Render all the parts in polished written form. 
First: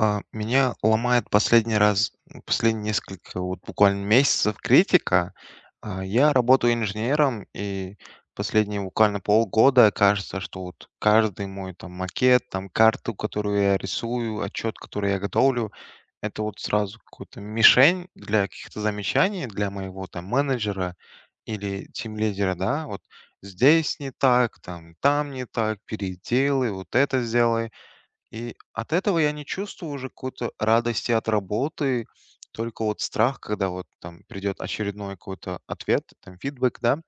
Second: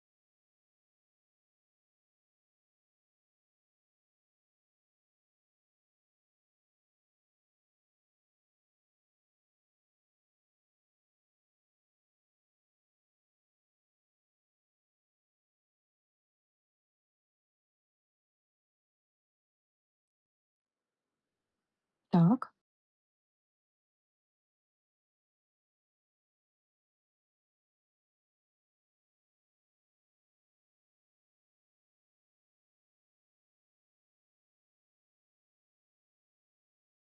Меня ломает последний раз, последние несколько вот буквально месяцев критика. Я работаю инженером, и последние буквально полгода кажется, что вот каждый мой там макет, там карту, которую я рисую, отчет, который я готовлю, это вот сразу какую-то мишень для каких-то замечаний, для моего там менеджера или Так, тимлидера, да, вот здесь не так, там, там не так, переделай, вот это сделай. И от этого я не чувствую уже какой-то радости от работы, только вот страх, когда вот там придет очередной какой-то ответ, там фидбэк, да,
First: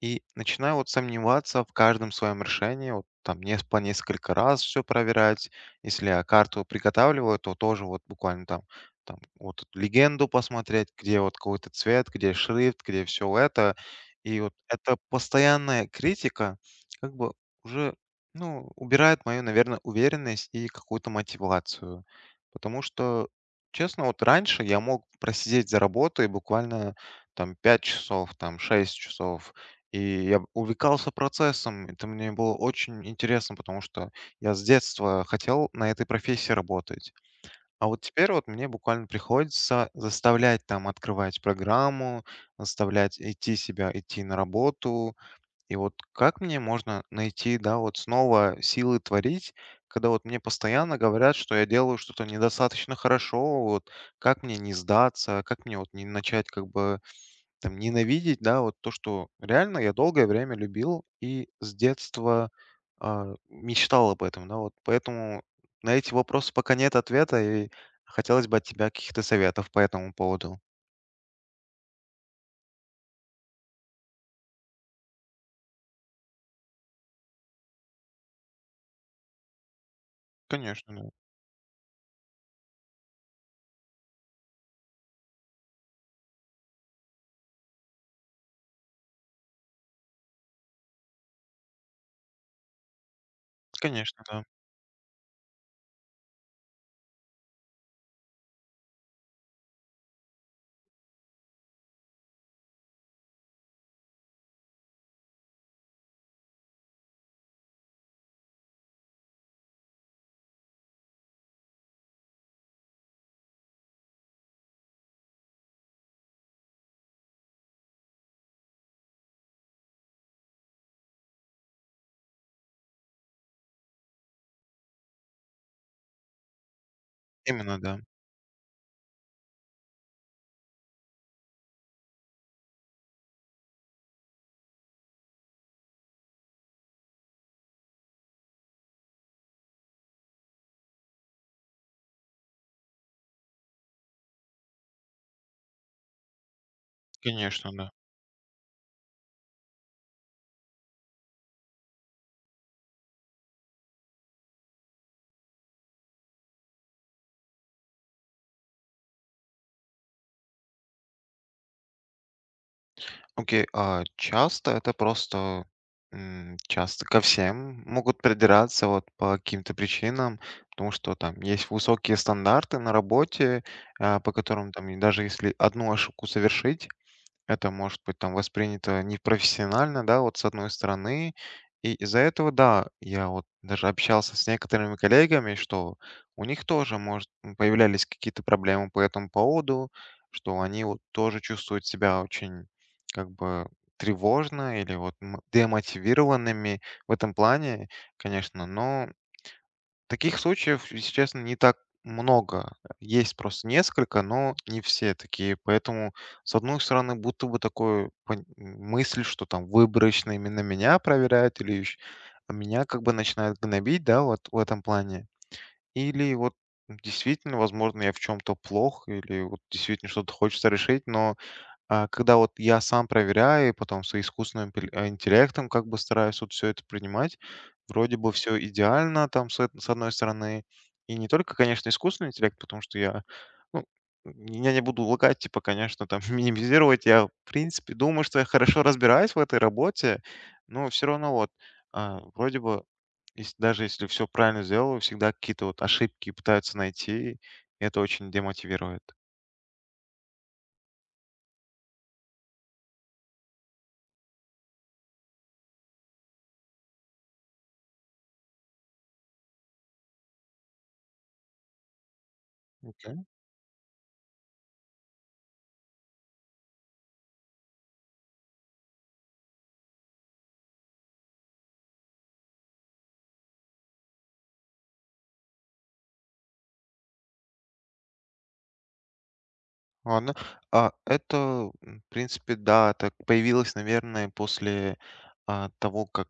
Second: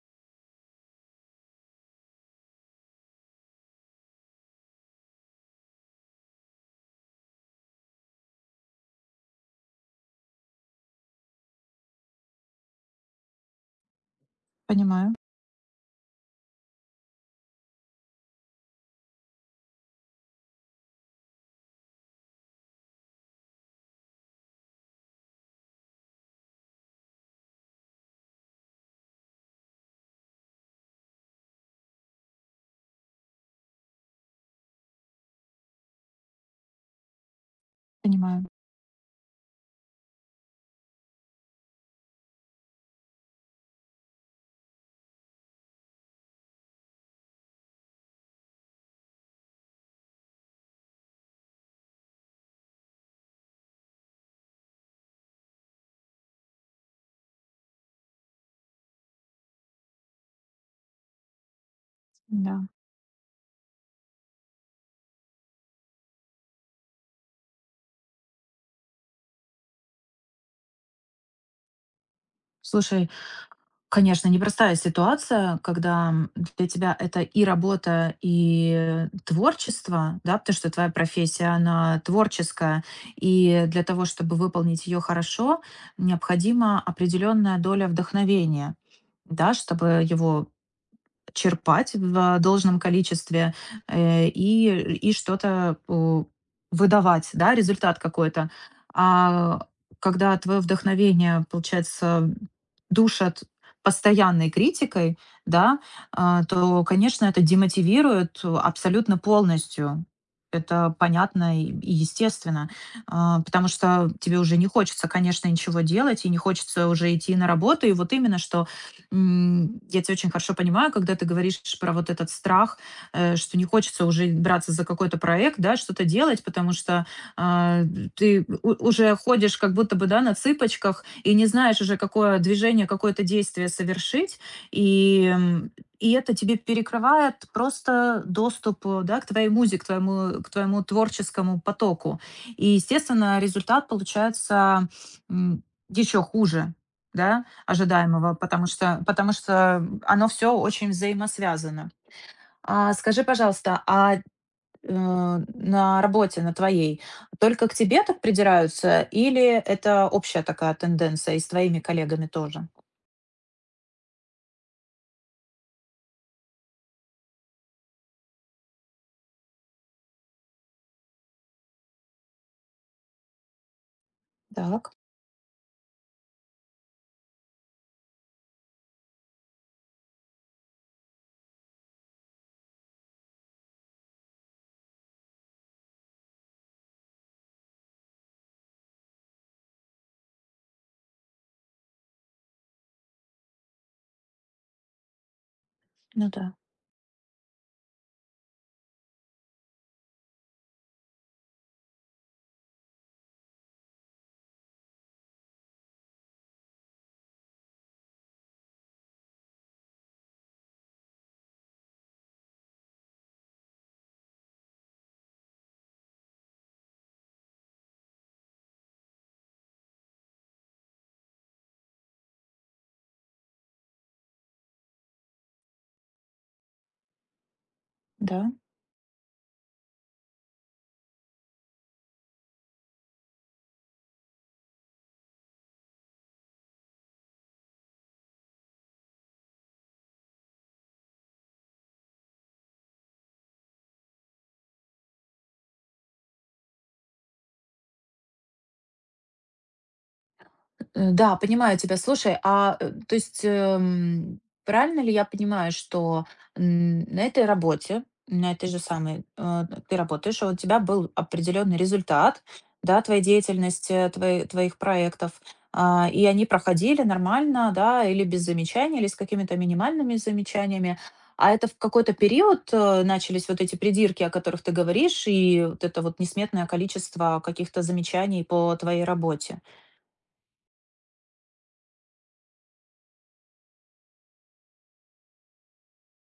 и начинаю вот сомневаться в каждом своем решении, вот там по несколько раз все проверять. Если я карту приготавливаю, то тоже вот буквально там, там вот эту легенду посмотреть, где вот какой-то цвет, где шрифт, где все это. И вот эта понимаю, постоянная критика как бы уже, ну, убирает мою, наверное, уверенность и какую-то мотивацию. Потому что, честно, вот раньше я мог просидеть за работой буквально там 5 часов, там 6 часов, и я увлекался процессом. Это мне было очень интересно, потому что я с детства хотел на этой профессии работать. А вот теперь понимаю, вот мне буквально приходится заставлять там открывать программу, заставлять идти себя, идти на работу. И вот как мне можно найти, да, вот снова силы творить, когда вот мне постоянно говорят, что я делаю что-то недостаточно хорошо, вот как мне не сдаться, как мне вот не начать как бы там ненавидеть, да, вот то, что реально я долгое время любил и с детства, да. Мечтал об этом, да, вот. Поэтому на эти вопросы пока нет ответа, и хотелось бы от тебя каких-то советов по этому поводу. Слушай, конечно, непростая ситуация, когда для тебя это и работа, и творчество, да, потому что твоя Конечно, да. профессия, она творческая, и для того, чтобы выполнить ее хорошо, необходима определенная доля вдохновения, да, чтобы его черпать в должном количестве, Конечно, да. и что-то, выдавать, да, результат какой-то. А когда твое вдохновение, получается, душат постоянной критикой, да, то, конечно, это демотивирует абсолютно полностью. Это понятно и естественно, потому что тебе уже не хочется, конечно, ничего делать, и не хочется уже идти на работу. И вот именно что я тебя очень хорошо понимаю, когда ты говоришь про вот этот страх, что не хочется уже браться за какой-то проект, да, что-то делать, потому что, Именно, а, да. ты у уже ходишь как будто бы, да, на цыпочках и не знаешь уже, какое движение, какое-то действие совершить. И, м, и это тебе перекрывает просто доступ, да, к твоей музе, к твоему творческому потоку. И, естественно, результат получается, еще хуже, да Конечно, да. ожидаемого, потому что оно все очень взаимосвязано. А скажи, пожалуйста, на работе, на твоей, только к тебе так придираются, или это общая такая тенденция и с твоими коллегами тоже? Окей, а часто это просто, часто ко всем могут придираться вот по каким-то причинам, потому что там есть высокие стандарты на работе, по которым там Так, и даже если одну ошибку совершить, это может быть там воспринято непрофессионально, да, вот с одной стороны. И из-за этого, да, я вот даже общался с некоторыми коллегами, что у них тоже, может, появлялись какие-то проблемы по этому поводу, что они вот тоже чувствуют себя очень как бы тревожно или вот ну да, демотивированными в этом плане, конечно, но таких случаев, если честно, не так много. Есть просто несколько, но не все такие. Поэтому, с одной стороны, будто бы такой мысль, что там выборочно именно меня проверяют или ещё меня как бы начинают гнобить, да, вот в этом плане. Или вот действительно, возможно, я в чем-то плох или вот действительно что-то хочется решить, но а когда вот я сам проверяю, и потом с искусственным интеллектом как бы стараюсь вот все это принимать, вроде бы да. все идеально там с, с одной стороны, и не только, конечно, искусственный интеллект, потому что я, ну, н- я не буду лгать, типа, конечно, там минимизировать, я, в принципе, думаю, что я хорошо разбираюсь в этой работе, но все равно вот, вроде бы, даже если все правильно сделаю, всегда какие-то вот ошибки пытаются найти, и это очень демотивирует. Да, понимаю тебя. Слушай, правильно ли я понимаю, что, на этой работе, на этой же самой, ты работаешь, а у тебя был определенный результат, да, твоей деятельности, твоих проектов, и они проходили нормально, да, или без замечаний, или с какими-то минимальными замечаниями. А это в какой-то период, начались вот эти придирки, о которых ты говоришь, и вот это вот несметное количество каких-то замечаний по твоей работе? Ладно. А это, в принципе, да, так появилось, наверное, после того, как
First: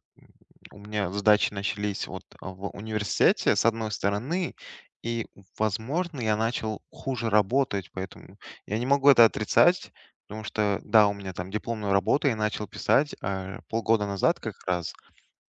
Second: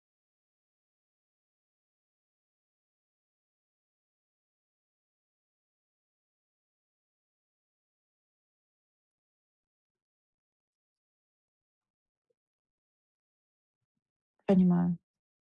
у меня задачи начались вот в университете, с одной стороны, и, возможно, я начал хуже работать, поэтому я не могу это отрицать, потому что, да, у меня там дипломную работу я начал писать полгода назад как раз, Понимаю.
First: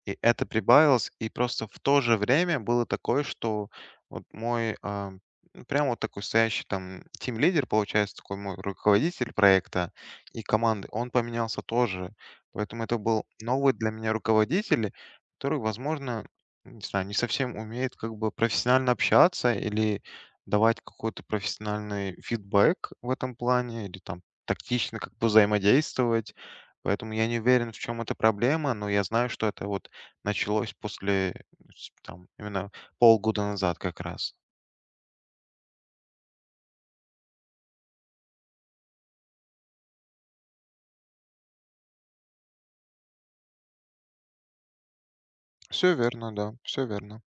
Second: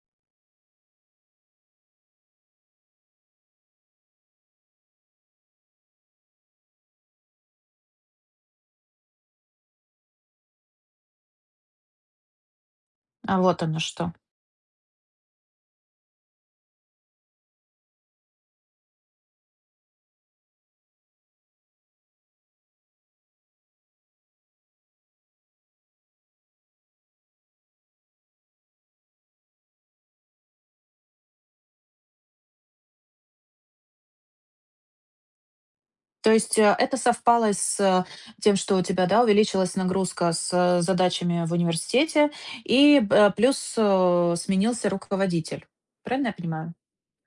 и это прибавилось, и просто в то же время было такое, что вот мой, ну, прям вот такой стоящий там тим-лидер, получается, такой мой руководитель проекта и команды, он поменялся тоже. Поэтому это был А вот новый оно для меня что. руководитель, который, возможно, не знаю, не совсем умеет как бы профессионально общаться или давать какой-то профессиональный фидбэк в этом плане, или там тактично как бы взаимодействовать. Поэтому я не уверен, в чем эта проблема, но я знаю, что это вот началось после, с там, именно полгода назад как раз. То есть, это совпало с, тем, что у тебя, да, увеличилась нагрузка с, задачами в университете и, плюс, сменился руководитель. Все Правильно верно, я да, понимаю? все верно.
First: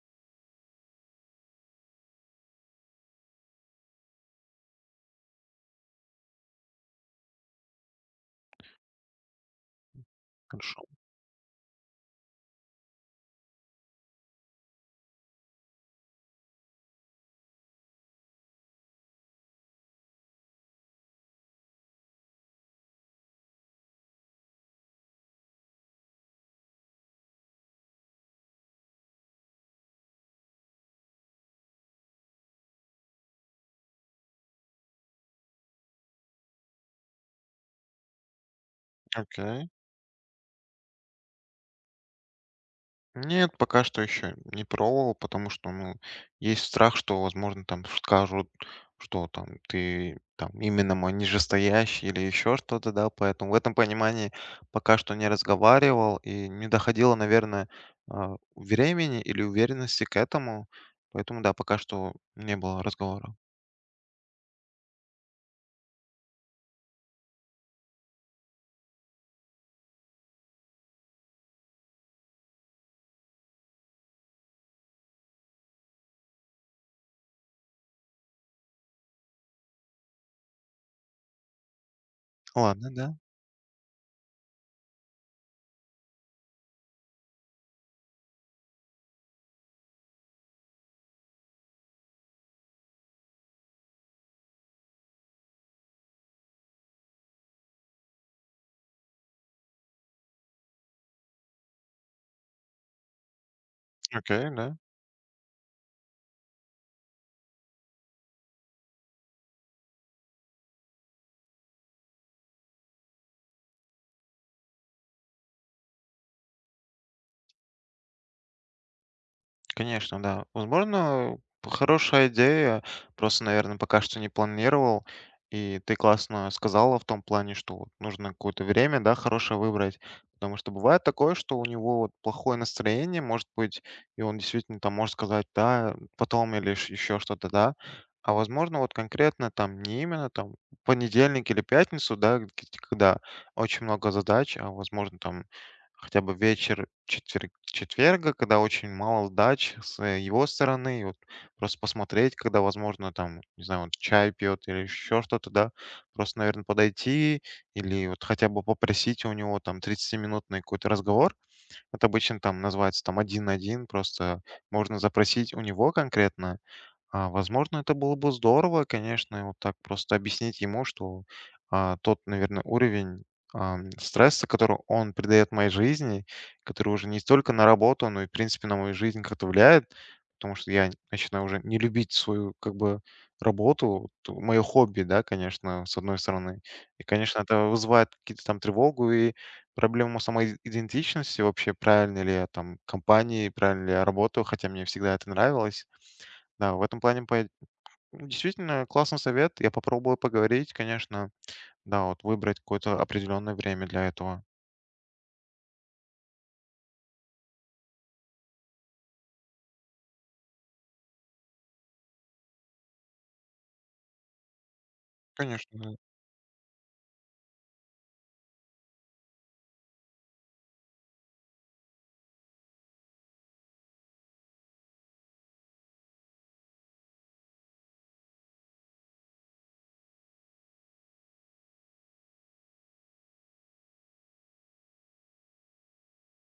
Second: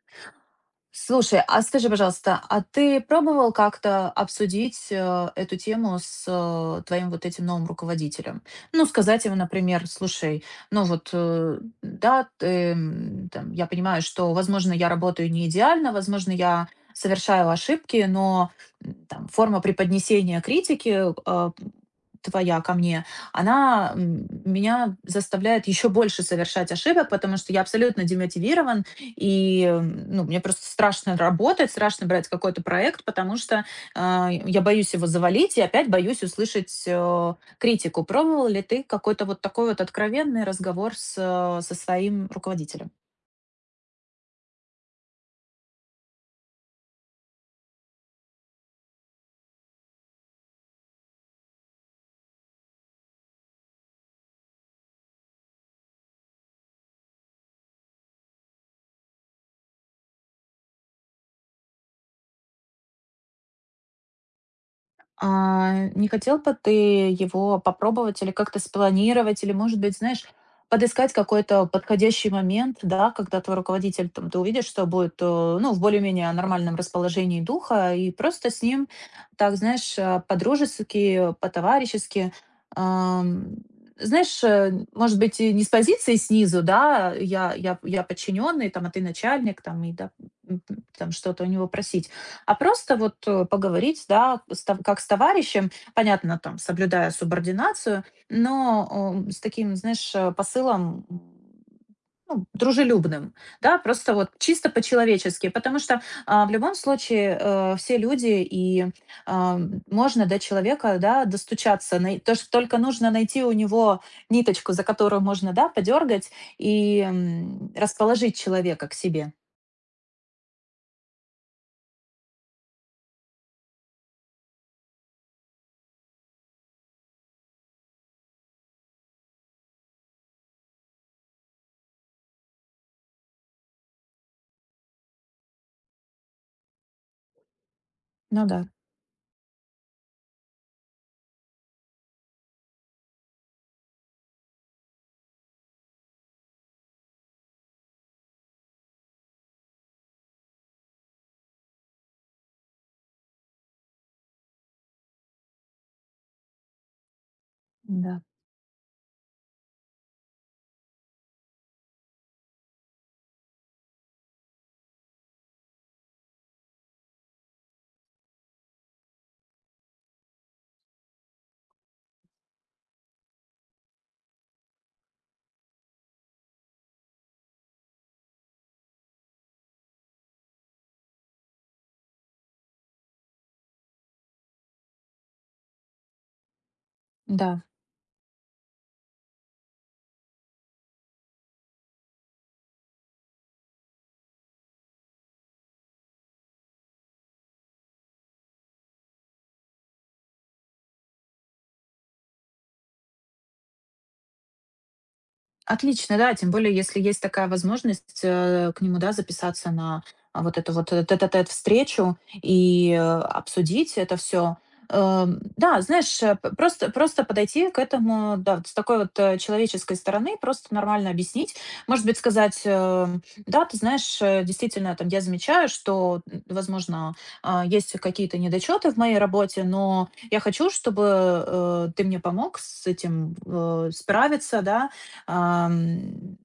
Слушай, а скажи, пожалуйста, а ты пробовал как-то обсудить эту тему с твоим вот этим новым руководителем? Ну, сказать ему, например, слушай, Хорошо. ну вот, да, ты, я понимаю, что, возможно, я работаю не идеально, возможно, я совершаю ошибки, но форма преподнесения критики э, твоя ко мне, она меня заставляет еще больше совершать ошибок, потому что я абсолютно демотивирован, и, ну, мне просто страшно работать, страшно брать какой-то проект, потому что я боюсь его завалить и опять боюсь услышать, критику. Пробовал ли ты какой-то вот Окей. такой вот откровенный разговор с, со своим руководителем? Нет, пока что еще не пробовал, потому что, ну, есть страх, что, возможно, там скажут, что там ты там именно мой нижестоящий или еще что-то, да. Поэтому в этом понимании пока что не разговаривал и не доходило, наверное, времени или уверенности к этому. Поэтому да, пока что не было разговора. Не хотел бы ты его попробовать или как-то спланировать, или, может быть, знаешь, подыскать какой-то подходящий момент, да, когда твой руководитель, там, ты увидишь, что будет, ну, в более-менее нормальном расположении духа, и просто с ним, так, знаешь, по-дружески, по-товарищески, Ладно, да. ам, знаешь, может быть, и не с позиции снизу, да, я подчиненный, там, а ты начальник, там, и да, там что-то у него просить, а просто вот, поговорить, да, с тов как с товарищем, понятно, там, соблюдая субординацию, но, с таким, знаешь, посылом, ну, дружелюбным, да, просто вот Окей, чисто да. по-человечески. Потому что в любом случае, все люди, и, можно до человека, да, достучаться. Най то, что только нужно найти у него ниточку, за которую можно, да, подергать и расположить человека к себе. Конечно, да. Возможно, хорошая идея. Просто, наверное, пока что не планировал. И ты классно сказала в том плане, что вот нужно какое-то время, да, хорошее выбрать. Потому что бывает такое, что у него вот плохое настроение, может быть, и он действительно там может сказать, да, потом или еще что-то, да. А Ну да, возможно, вот конкретно там не именно там понедельник или пятницу, да, когда очень много задач, а возможно там хотя бы вечер четверга, когда очень мало дач с его стороны. И вот просто посмотреть, когда, возможно, там, не знаю, он чай пьет или еще что-то, да. Просто, наверное, подойти или да, вот хотя бы попросить у него там 30-минутный какой-то разговор. Это обычно там называется там один на один. Просто можно запросить у него конкретно, возможно, это было бы здорово, конечно, и вот так просто объяснить ему, что, тот, наверное, уровень, стресса, который он придает моей жизни, который уже не столько на работу, но и, в принципе, на мою жизнь как-то влияет, потому что я начинаю уже не любить свою, как бы, работу, мое хобби, да, конечно, с одной стороны. И, конечно, это да. вызывает какие-то там тревогу и проблему самой идентичности вообще, правильно ли я там компании, правильно ли я работаю, хотя мне всегда это нравилось. Да, в этом плане, ну, действительно, классный совет. Я попробую поговорить, конечно. Да, вот выбрать какое-то определенное время для этого. Отлично, да, тем более, если есть такая возможность, к нему, да, записаться на вот эту вот тет-а-тет встречу и обсудить это все. Конечно, Да, да. знаешь, просто, просто подойти к этому, да, вот с такой вот человеческой стороны, просто нормально объяснить. Может быть, сказать, да, ты знаешь, действительно, там, я замечаю, что, возможно, есть какие-то недочеты в моей работе, но я хочу, чтобы ты мне помог с этим справиться, да, Ам,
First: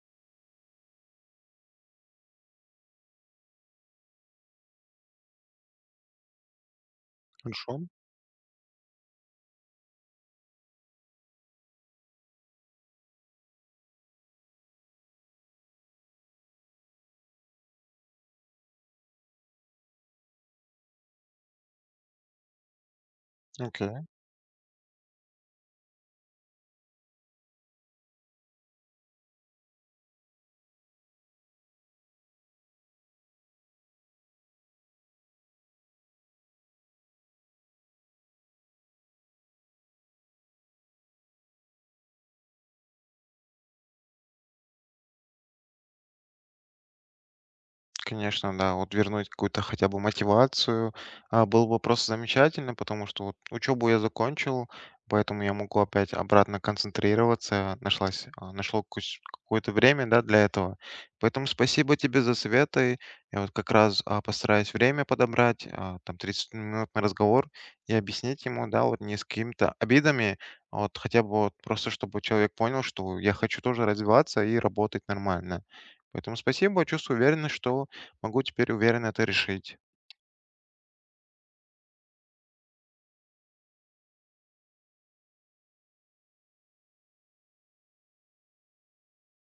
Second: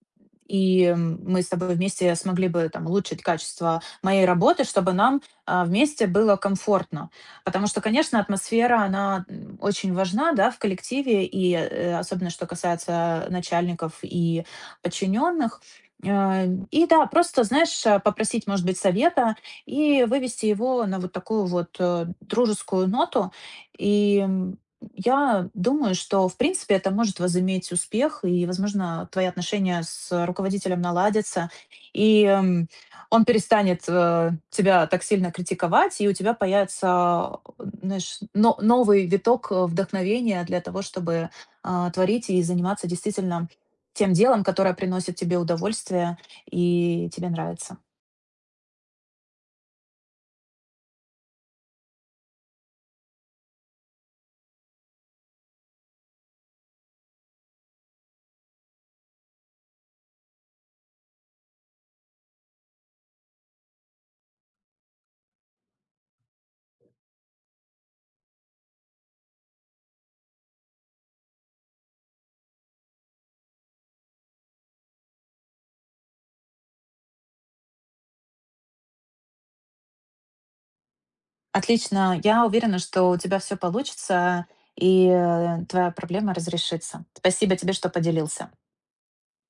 мы с тобой вместе смогли бы там улучшить качество моей работы, чтобы нам, вместе было комфортно. Потому Хорошо. что, конечно, атмосфера, она, очень важна, да, в коллективе, и, особенно что касается начальников и подчиненных. И да, просто, знаешь, попросить, может быть, совета и вывести его на вот такую вот, дружескую ноту. Окей. И, м, я думаю, что, в принципе, это может возыметь успех, и, возможно, твои отношения с руководителем наладятся, и, он перестанет, тебя так сильно критиковать, и у тебя появится, знаешь, но новый виток, вдохновения для того, чтобы творить и заниматься действительно тем делом, которое приносит тебе удовольствие и тебе нравится. Конечно, да. Вот вернуть какую-то хотя бы мотивацию, было бы просто замечательно, потому что вот учебу я закончил, поэтому я могу опять обратно концентрироваться. Нашлась, какое-то время, да, для этого. Поэтому спасибо тебе за советы. Я вот как раз, постараюсь время подобрать, там 30-минутный разговор и объяснить ему, да, вот не с какими-то обидами, а вот хотя бы вот просто, чтобы человек понял, что я хочу тоже развиваться и работать нормально. Поэтому спасибо, чувствую уверенность, что могу теперь уверенно это решить. Отлично. Я уверена, что у тебя все получится и, твоя проблема разрешится. Спасибо тебе, что поделился.